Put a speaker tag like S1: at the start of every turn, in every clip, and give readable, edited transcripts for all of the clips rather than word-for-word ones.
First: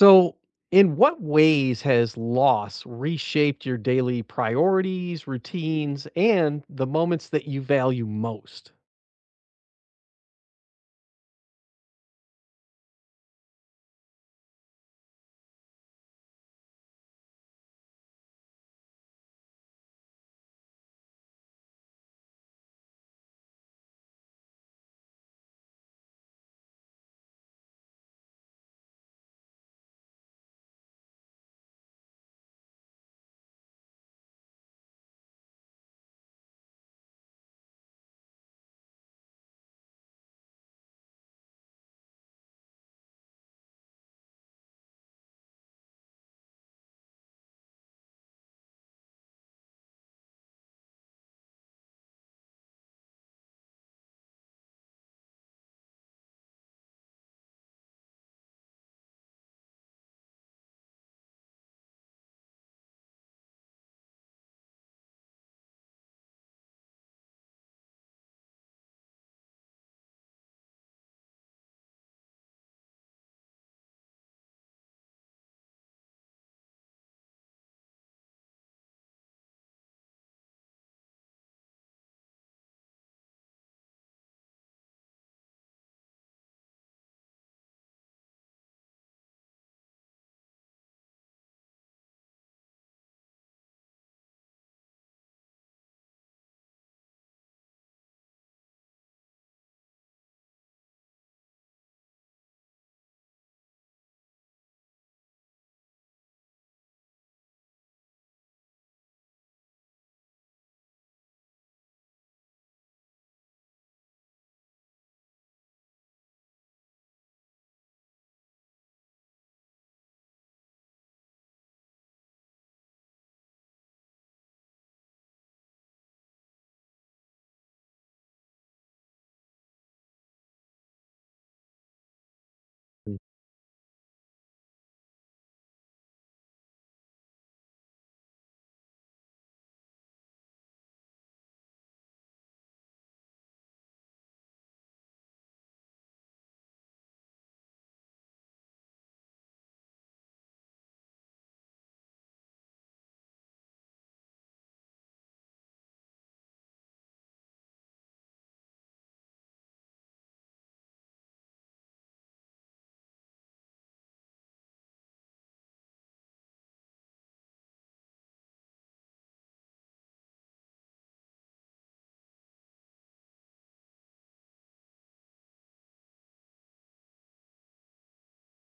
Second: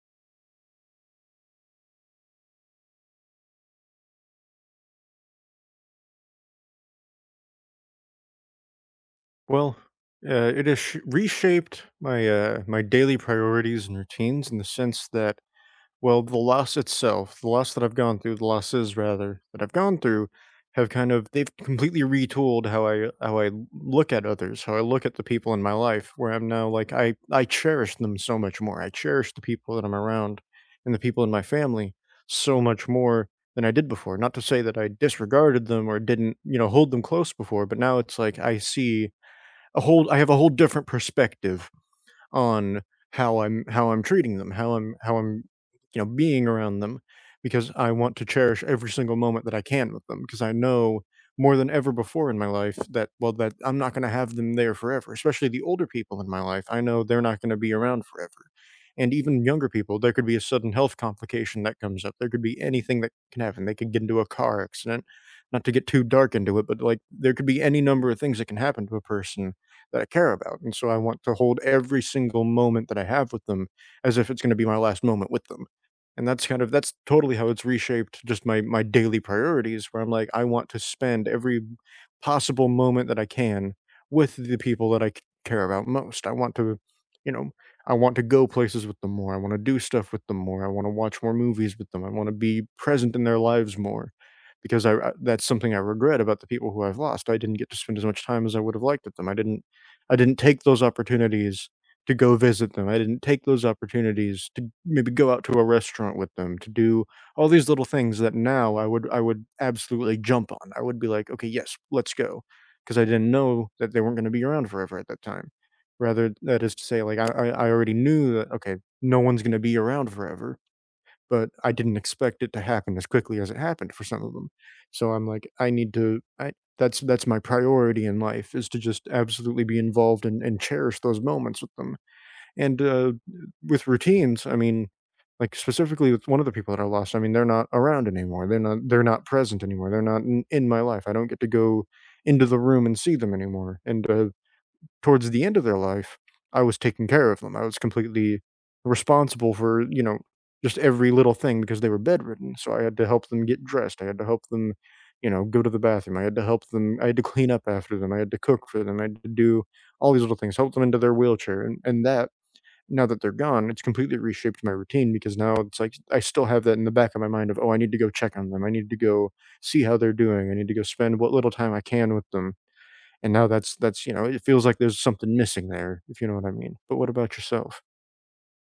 S1: So, in what ways has loss reshaped your daily priorities, routines, and the moments that you value most?
S2: Well, it has reshaped my my daily priorities and routines in the sense that, well, the loss itself, the losses rather that I've gone through, have kind of they've completely retooled how I look at others, how I look at the people in my life. Where I'm now like I cherish them so much more. I cherish the people that I'm around and the people in my family so much more than I did before. Not to say that I disregarded them or didn't hold them close before, but now it's like I see a whole I have a whole different perspective on how I'm treating them, how I'm being around them because I want to cherish every single moment that I can with them because I know more than ever before in my life that that I'm not going to have them there forever, especially the older people in my life. I know they're not going to be around forever. And even younger people, there could be a sudden health complication that comes up. There could be anything that can happen. They could get into a car accident. Not to get too dark into it, but like there could be any number of things that can happen to a person that I care about, and so I want to hold every single moment that I have with them as if it's gonna be my last moment with them, and that's kind of that's totally how it's reshaped just my daily priorities where I'm like, I want to spend every possible moment that I can with the people that I c care about most. I want to, you know, I want to go places with them more, I wanna do stuff with them more, I wanna watch more movies with them, I wanna be present in their lives more because I that's something I regret about the people who I've lost. I didn't get to spend as much time as I would have liked with them. I didn't take those opportunities to go visit them. I didn't take those opportunities to maybe go out to a restaurant with them, to do all these little things that now I would absolutely jump on. I would be like, "Okay, yes, let's go," go, because I didn't know that they weren't gonna be around forever at that time. Rather, that is to say, like, I already knew that, okay, no one's gonna be around forever but I didn't expect it to happen as quickly as it happened for some of them. So I'm like, I need to I that's my priority in life is to just absolutely be involved and, cherish those moments with them. And
S1: Mm.
S2: with routines, I mean, like specifically with one of the people that I lost, I mean, they're not around anymore. They're not present anymore. They're not in my life. I don't get to go into the room and see them anymore. And towards the end of their life, I was taking care of them. I was completely responsible for, just every little thing because they were bedridden. So I had to help them get dressed. I had to help them, go to the bathroom. I had to help them. I had to clean up after them. I had to cook for them. I had to do all these little things, help them into their wheelchair. And, that, now that they're gone, it's completely reshaped my routine because now it's like I still have that in the back of my mind of, oh, I need to go check on them. I need to go see how they're doing. I need to go spend what little time I can with them and now that's you know, it feels like there's something missing there, if you know what I mean. But what about yourself?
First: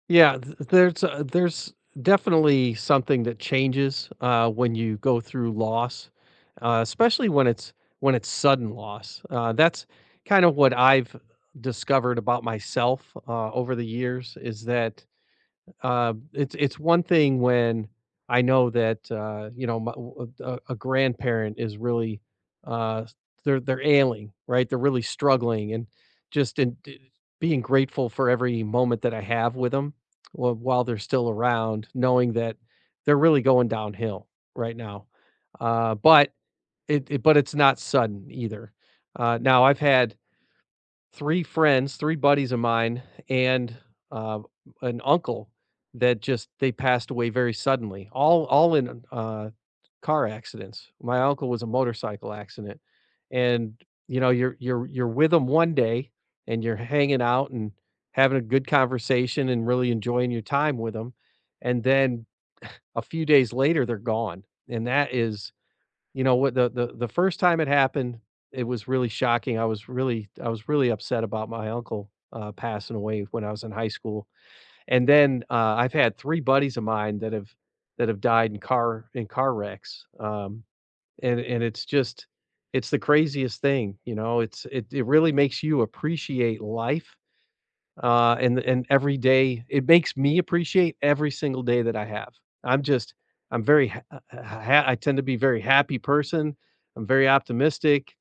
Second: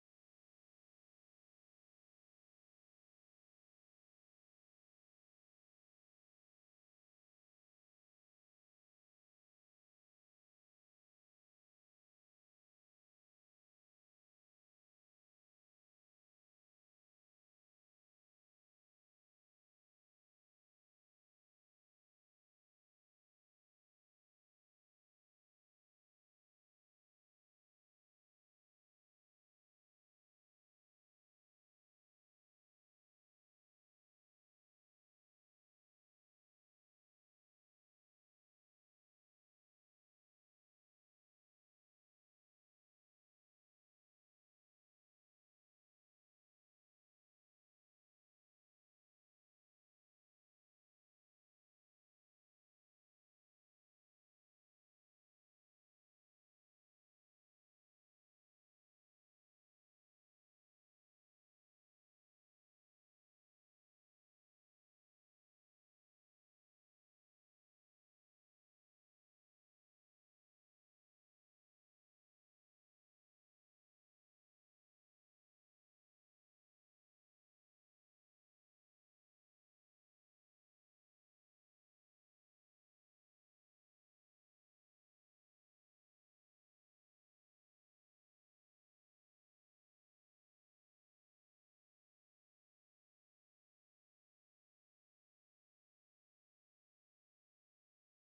S1: Yeah, there's definitely something that changes when you go through loss, especially when it's sudden loss. That's kind of what I've discovered about myself over the years is that it's one thing when I know that you know a grandparent is really uh, they're ailing, right? They're really struggling, and just in, d- being grateful for every moment that I have with them while they're still around, knowing that they're really going downhill right now. But it's not sudden either. Now I've had 3 friends, 3 buddies of mine, and, uh, an uncle that just they passed away very suddenly, all in, car accidents. My uncle was a motorcycle accident, and, you know, you're with them one day, and you're hanging out and having a good conversation and really enjoying your time with them, and then a few days later, they're gone, and that is you know what, the first time it happened, it was really shocking. I was really upset about my uncle, passing away when I was in high school, and then, I've had 3 buddies of mine that have died in car wrecks, and it's just it's the craziest thing, you know, it it really makes you appreciate life and every day it makes me appreciate every single day that I have. I'm just I'm very ha- ha- ha- I tend to be a very happy person. I'm very optimistic.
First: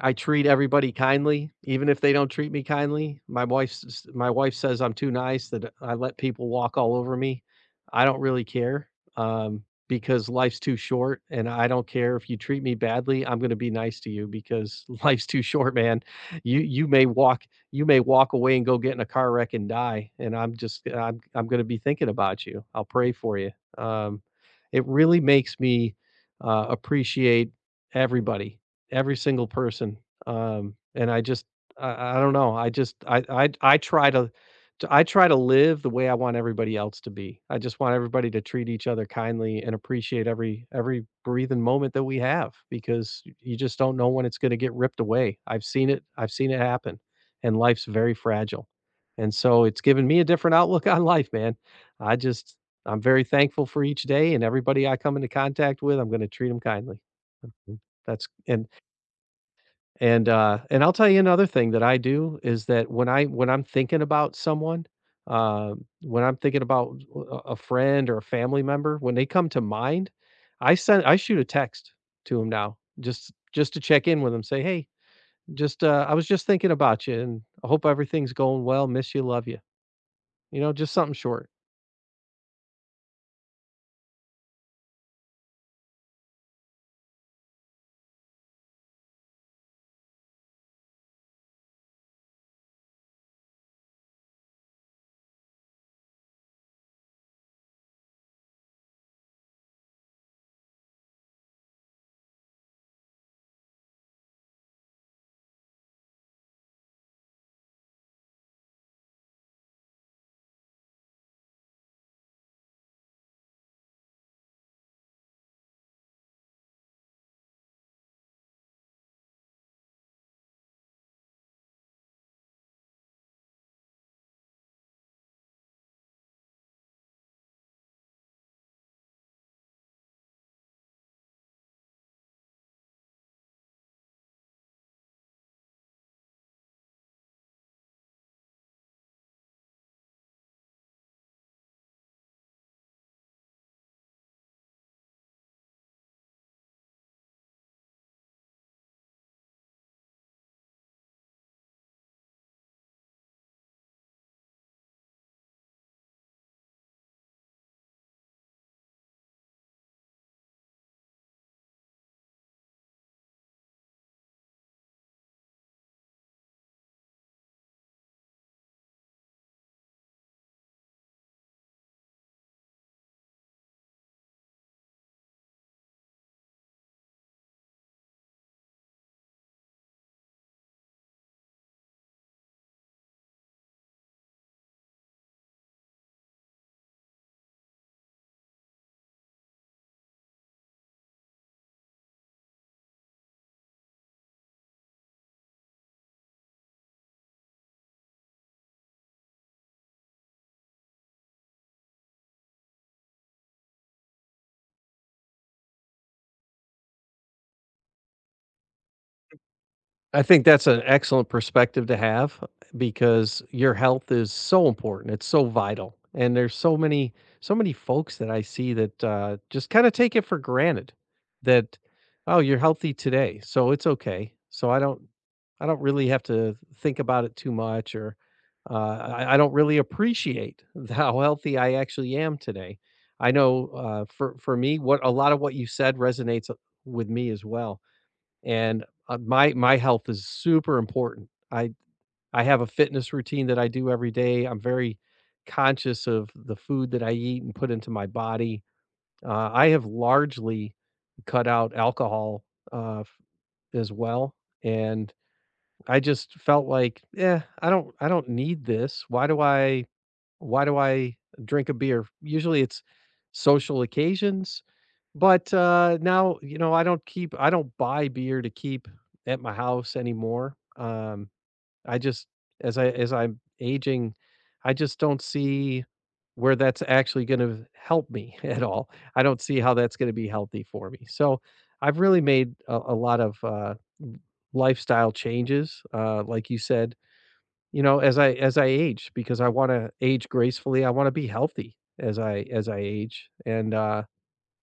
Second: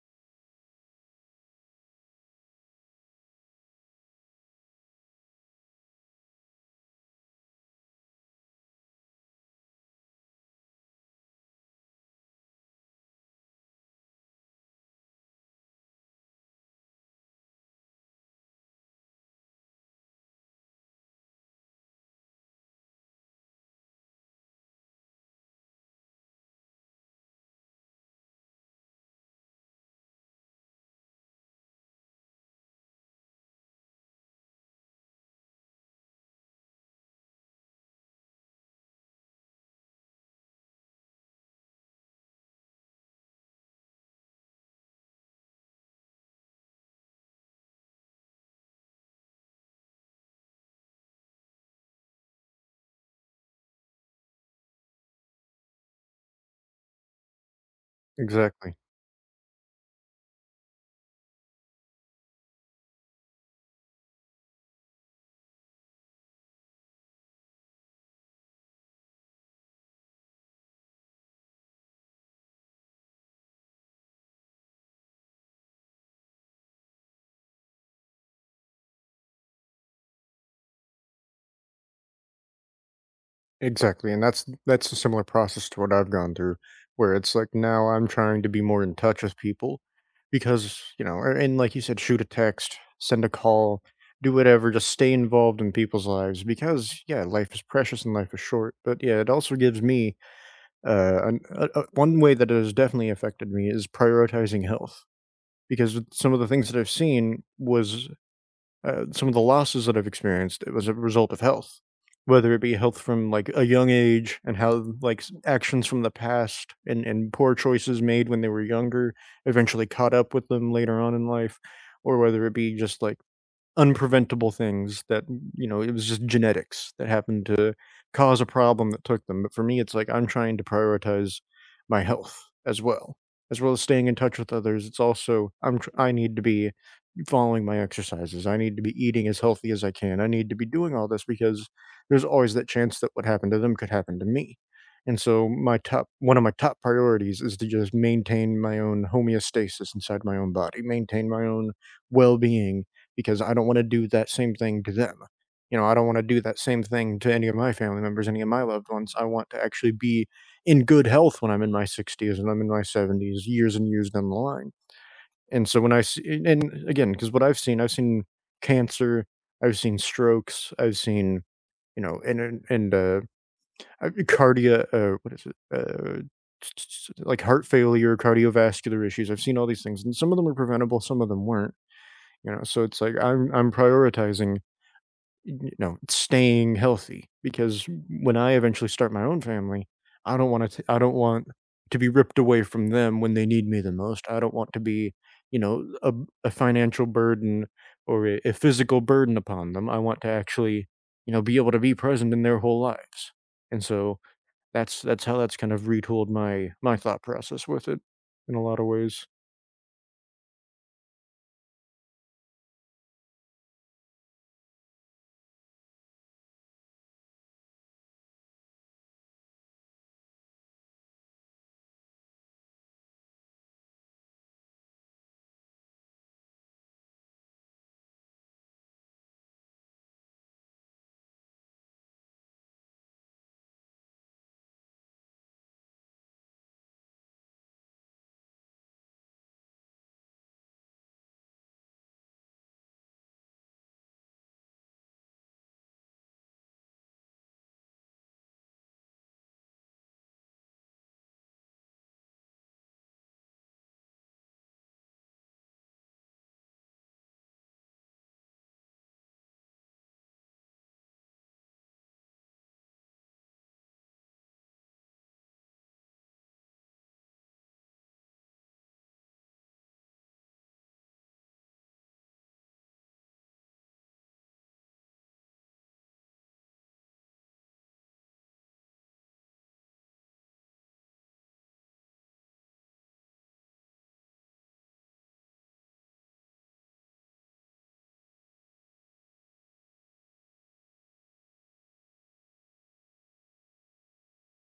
S1: I treat everybody kindly, even if they don't treat me kindly. My wife says I'm too nice, that I let people walk all over me. I don't really care, because life's too short, and I don't care if you treat me badly, I'm gonna be nice to you because life's too short, man. You you may walk you may walk away and go get in a car wreck and die, and I'm just I'm gonna be thinking about you. I'll pray for you. Um, it really makes me, appreciate everybody, every single person. And I just I don't know. I just I try I try to live the way I want everybody else to be. I just want everybody to treat each other kindly and appreciate every breathing moment that we have because you just don't know when it's going to get ripped away. I've seen it. I've seen it happen and life's very fragile. And so it's given me a different outlook on life, man. I just I'm very thankful for each day, and everybody I come into contact with, I'm going to treat them kindly. Mhm. That's and
S2: Exactly.
S1: and, and I'll tell you another thing that I do is that when I'm thinking about someone, when I'm thinking about a friend or a family member, when they come to mind, I shoot a text to them now just to check in with them, say, "Hey, just I was just thinking about you, and I hope everything's going well. Miss you, love you." You know, just something short.
S2: Exactly. And that's a similar process to what I've gone through where it's like now I'm trying to be more in touch with people because, you know, and like you said, shoot a text, send a call, do whatever, just stay involved in people's lives because yeah, life is precious and life is short. But yeah, it also gives me one way that it has definitely affected me is prioritizing health because with some of the things that I've seen was some of the losses that I've experienced, it was a result of health, whether it be health from like a young age and how actions from the past and, poor choices made when they were younger eventually caught up with them later on in life, or whether it be just like unpreventable things that, you know, it was just genetics that happened to cause a problem that took them. But for me, it's like I'm trying to prioritize my health as well. As well as staying in touch with others, it's also I need to be following my exercises. I need to be eating as healthy as I can. I need to be doing all this because there's always that chance that what happened to them could happen to me. And so my top one of my top priorities is to just maintain my own homeostasis inside my own body, maintain my own well-being because I don't want to do that same thing to them. You know, I don't want to do that same thing to any of my family members, any of my loved ones. I want to actually be in good health when I'm in my 60s and I'm in my 70s, years and years down the line. And so when I see and again, because what I've seen cancer, I've seen strokes, I've seen, you know, cardia what is it? Like heart failure, cardiovascular issues. I've seen all these things, and some of them were preventable, some of them weren't, you know? So it's like I'm prioritizing you know, staying healthy because when I eventually start my own family, I don't want to be ripped away from them when they need me the most. I don't want to be, you know, a financial burden or a physical burden upon them. I want to actually, you know, be able to be present in their whole lives. And so that's how that's kind of retooled my thought process with it in a lot of ways.
S1: I think that's an excellent perspective to have because your health is so important. It's so vital. And there's so many folks that I see that just kind of take it for granted that oh, you're healthy today, so it's okay. So I don't really have to think about it too much or I don't really appreciate how healthy I actually am today. I know for me, what a lot of what you said resonates with me as well and, my health is super important. I have a fitness routine that I do every day. I'm very conscious of the food that I eat and put into my body. I have largely cut out alcohol, f as well, and I just felt like, yeah, I don't need this. Why do I drink a beer? Usually, it's social occasions but, now, you know, I don't buy beer to keep at my house anymore. I just as I'm aging, I just don't see where that's actually gonna help me at all. I don't see how that's gonna be healthy for me. So, I've really made a lot of, lifestyle changes, like you said, you know, as I age because I wanna age gracefully. I wanna be healthy as I age,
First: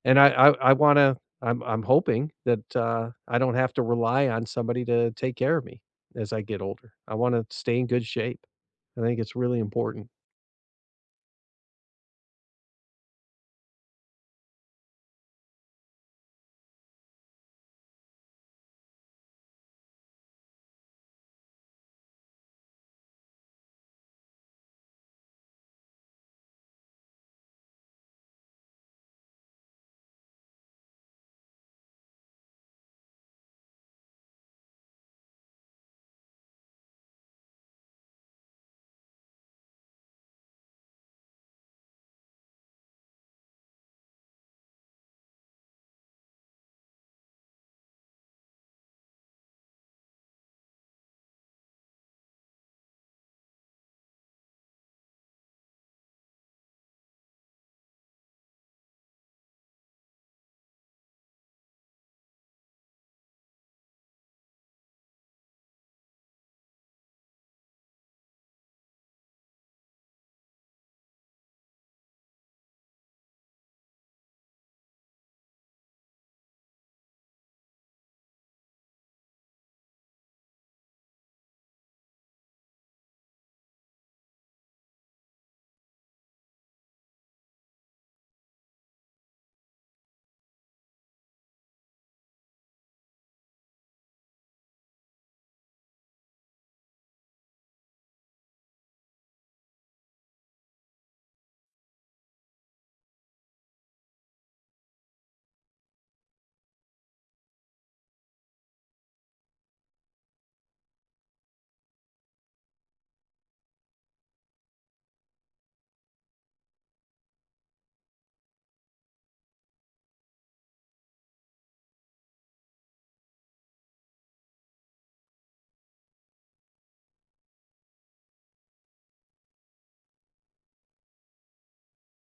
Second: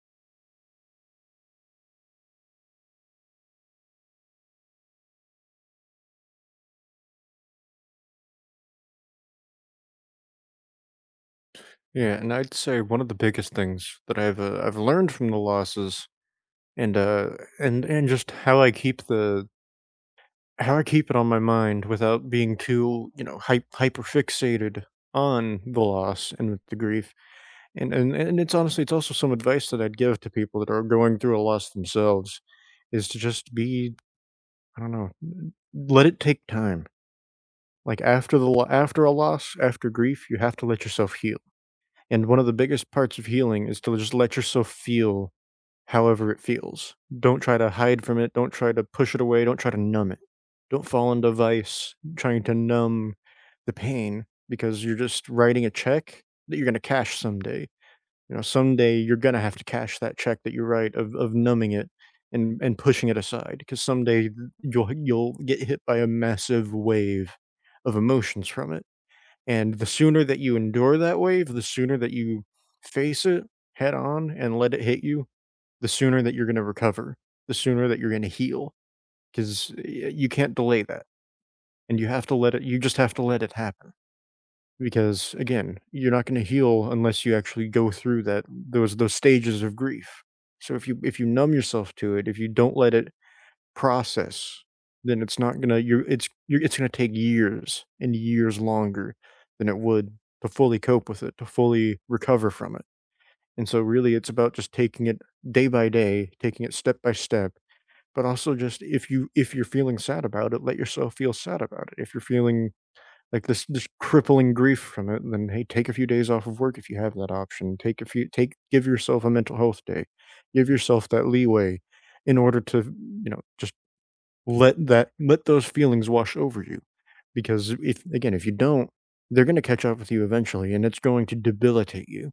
S1: and I'm hoping that, I don't have to rely on somebody to take care of me as I get older. I wanna stay in good shape. I think it's really important.
S2: Yeah, and I'd say one of the biggest things that I've learned from the losses And, uh, and just how I keep it on my mind without being too, you know, hyper fixated on the loss and the grief. And, it's honestly it's also some advice that I'd give to people that are going through a loss themselves is to just be I don't know, let it take time. Like after after a loss, after grief, you have to let yourself heal. And one of the biggest parts of healing is to just let yourself feel however it feels. Don't try to hide from it. Don't try to push it away. Don't try to numb it. Don't fall into vice trying to numb the pain because you're just writing a check that you're going to cash someday. You know, someday you're going to have to cash that check that you write of, numbing it and, pushing it aside because someday you'll get hit by a massive wave of emotions from it. And the sooner that you endure that wave, the sooner that you face it head on and let it hit you, the sooner that you're going to recover, the sooner that you're going to heal, because you can't delay that. And you have to let it, you just have to let it happen. Because again, you're not going to heal unless you actually go through that, those stages of grief. So if you numb yourself to it, if you don't let it process, then it's not going to, you're, it's going to take years and years longer than it would to fully cope with it, to fully recover from it. And so really it's about just taking it day by day, taking it step by step but also just if you if you're feeling sad about it, let yourself feel sad about it. If you're feeling like this crippling grief from it, then hey, take a few days off of work if you have that option. Take a few take Give yourself a mental health day. Give yourself that leeway in order to, you know, just let those feelings wash over you. Because if again, if you don't, they're gonna catch up with you eventually and it's going to debilitate you.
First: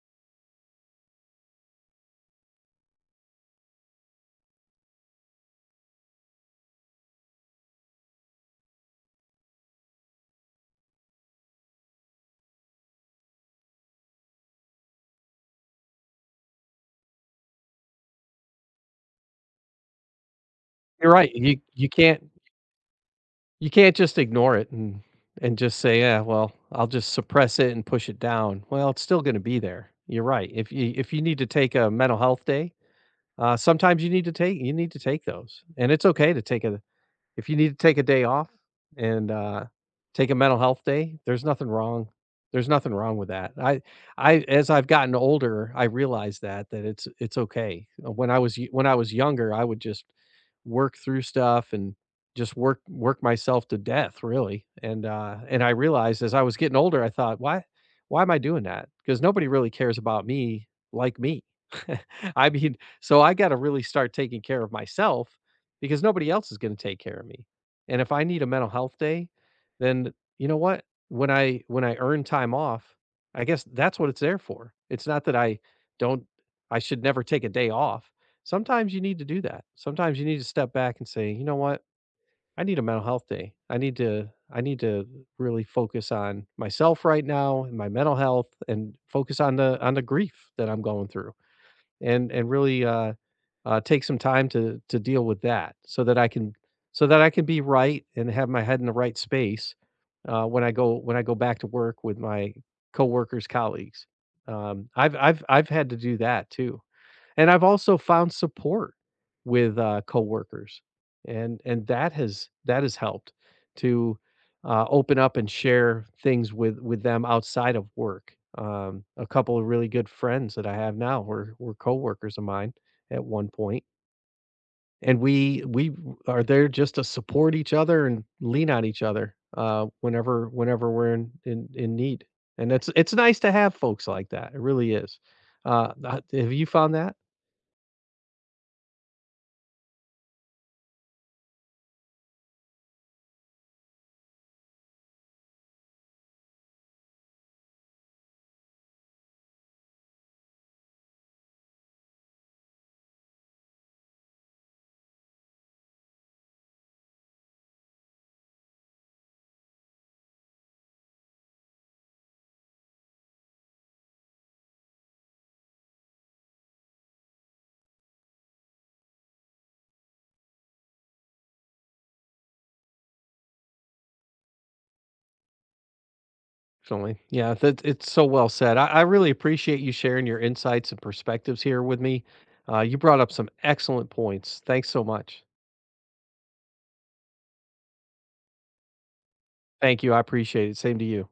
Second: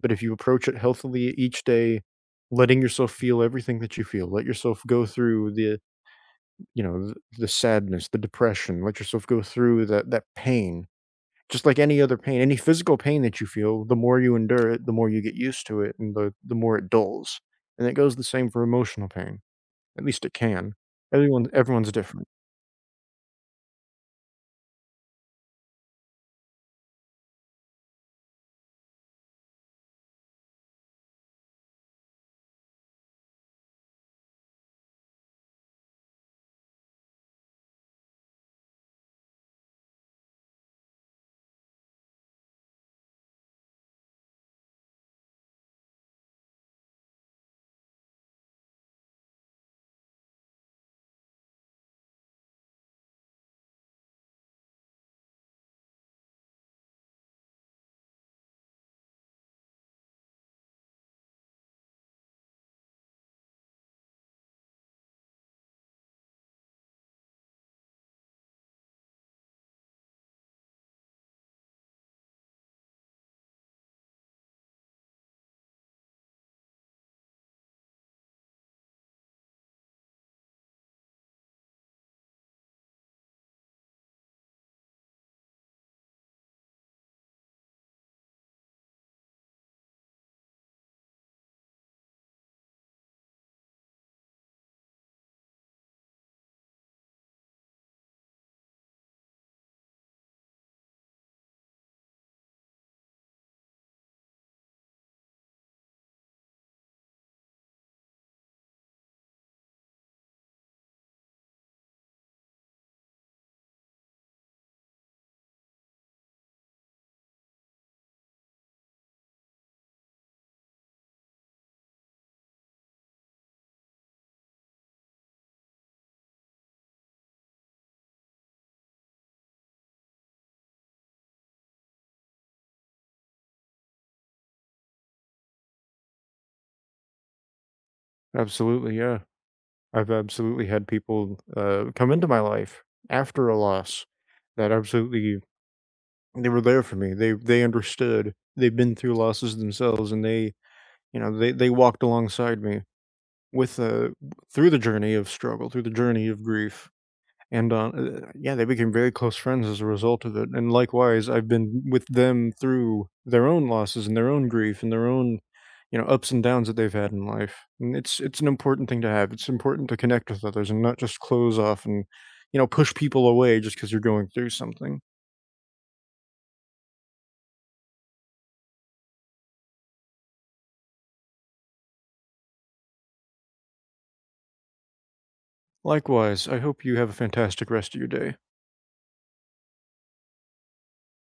S2: But if you approach it healthily each day, letting yourself feel everything that you feel let yourself go through the you know, the sadness, the depression, let yourself go through that pain. Just like any other pain, any physical pain that you feel, the more you endure it, the more you get used to it and the more it dulls. And it goes the same for emotional pain. At least it can.
S1: You're right,
S2: Everyone's different.
S1: you can't just ignore it and just say, "Yeah, well, I'll just suppress it and push it down." Well, it's still gonna be there. You're right. If you need to take a mental health day, sometimes you need to take those, and it's okay to take a. If you need to take a day off and, take a mental health day, there's nothing wrong with that. I as I've gotten older, I realize that it's okay. When I was younger, I would just work through stuff and just work work myself to death, really, and I realized as I was getting older, I thought, "Why am I doing that? Because nobody really cares about me like me. I mean, so I gotta really start taking care of myself because nobody else is gonna take care of me. And if I need a mental health day, then you know what? When I earn time off, I guess that's what it's there for. It's not that don't I should never take a day off. Sometimes you need to do that. Sometimes you need to step back and say, "You know what? I need a mental health day. I need to really focus on myself right now and my mental health and focus on the grief that I'm going through." And really take some time to deal with that so that I can so that I can be right and have my head in the right space when I go back to work with my coworkers, colleagues. I've had to do that too. And I've also found support with, coworkers, and that has helped to, open up and share things with them outside of work. A couple of really good friends that I have now were coworkers of mine at one point, and we are there just to support each other and lean on each other, whenever we're in need, and it's nice to have folks like that, it really is. Have you found that?
S2: Absolutely, yeah. I've absolutely had people, come into my life after a loss that absolutely they were there for me. They understood. They've been through losses themselves and they, you know, they walked alongside me with the through the journey of struggle, through the journey of grief, and yeah, they became very close friends as a result of it. And likewise, I've been with them through their own losses and their own grief and their own, you know, ups and downs that they've had in life. And it's an important thing to have. It's important to connect with others and not just close off and, you know, push people away just because you're going through something.
S1: Definitely. Yeah, that it's so well said. I really appreciate you sharing your insights and perspectives here with me. You brought up some excellent points. Thanks so much.
S2: Likewise, I hope you have a fantastic rest of your day.
S1: Thank you. I appreciate it. Same to you.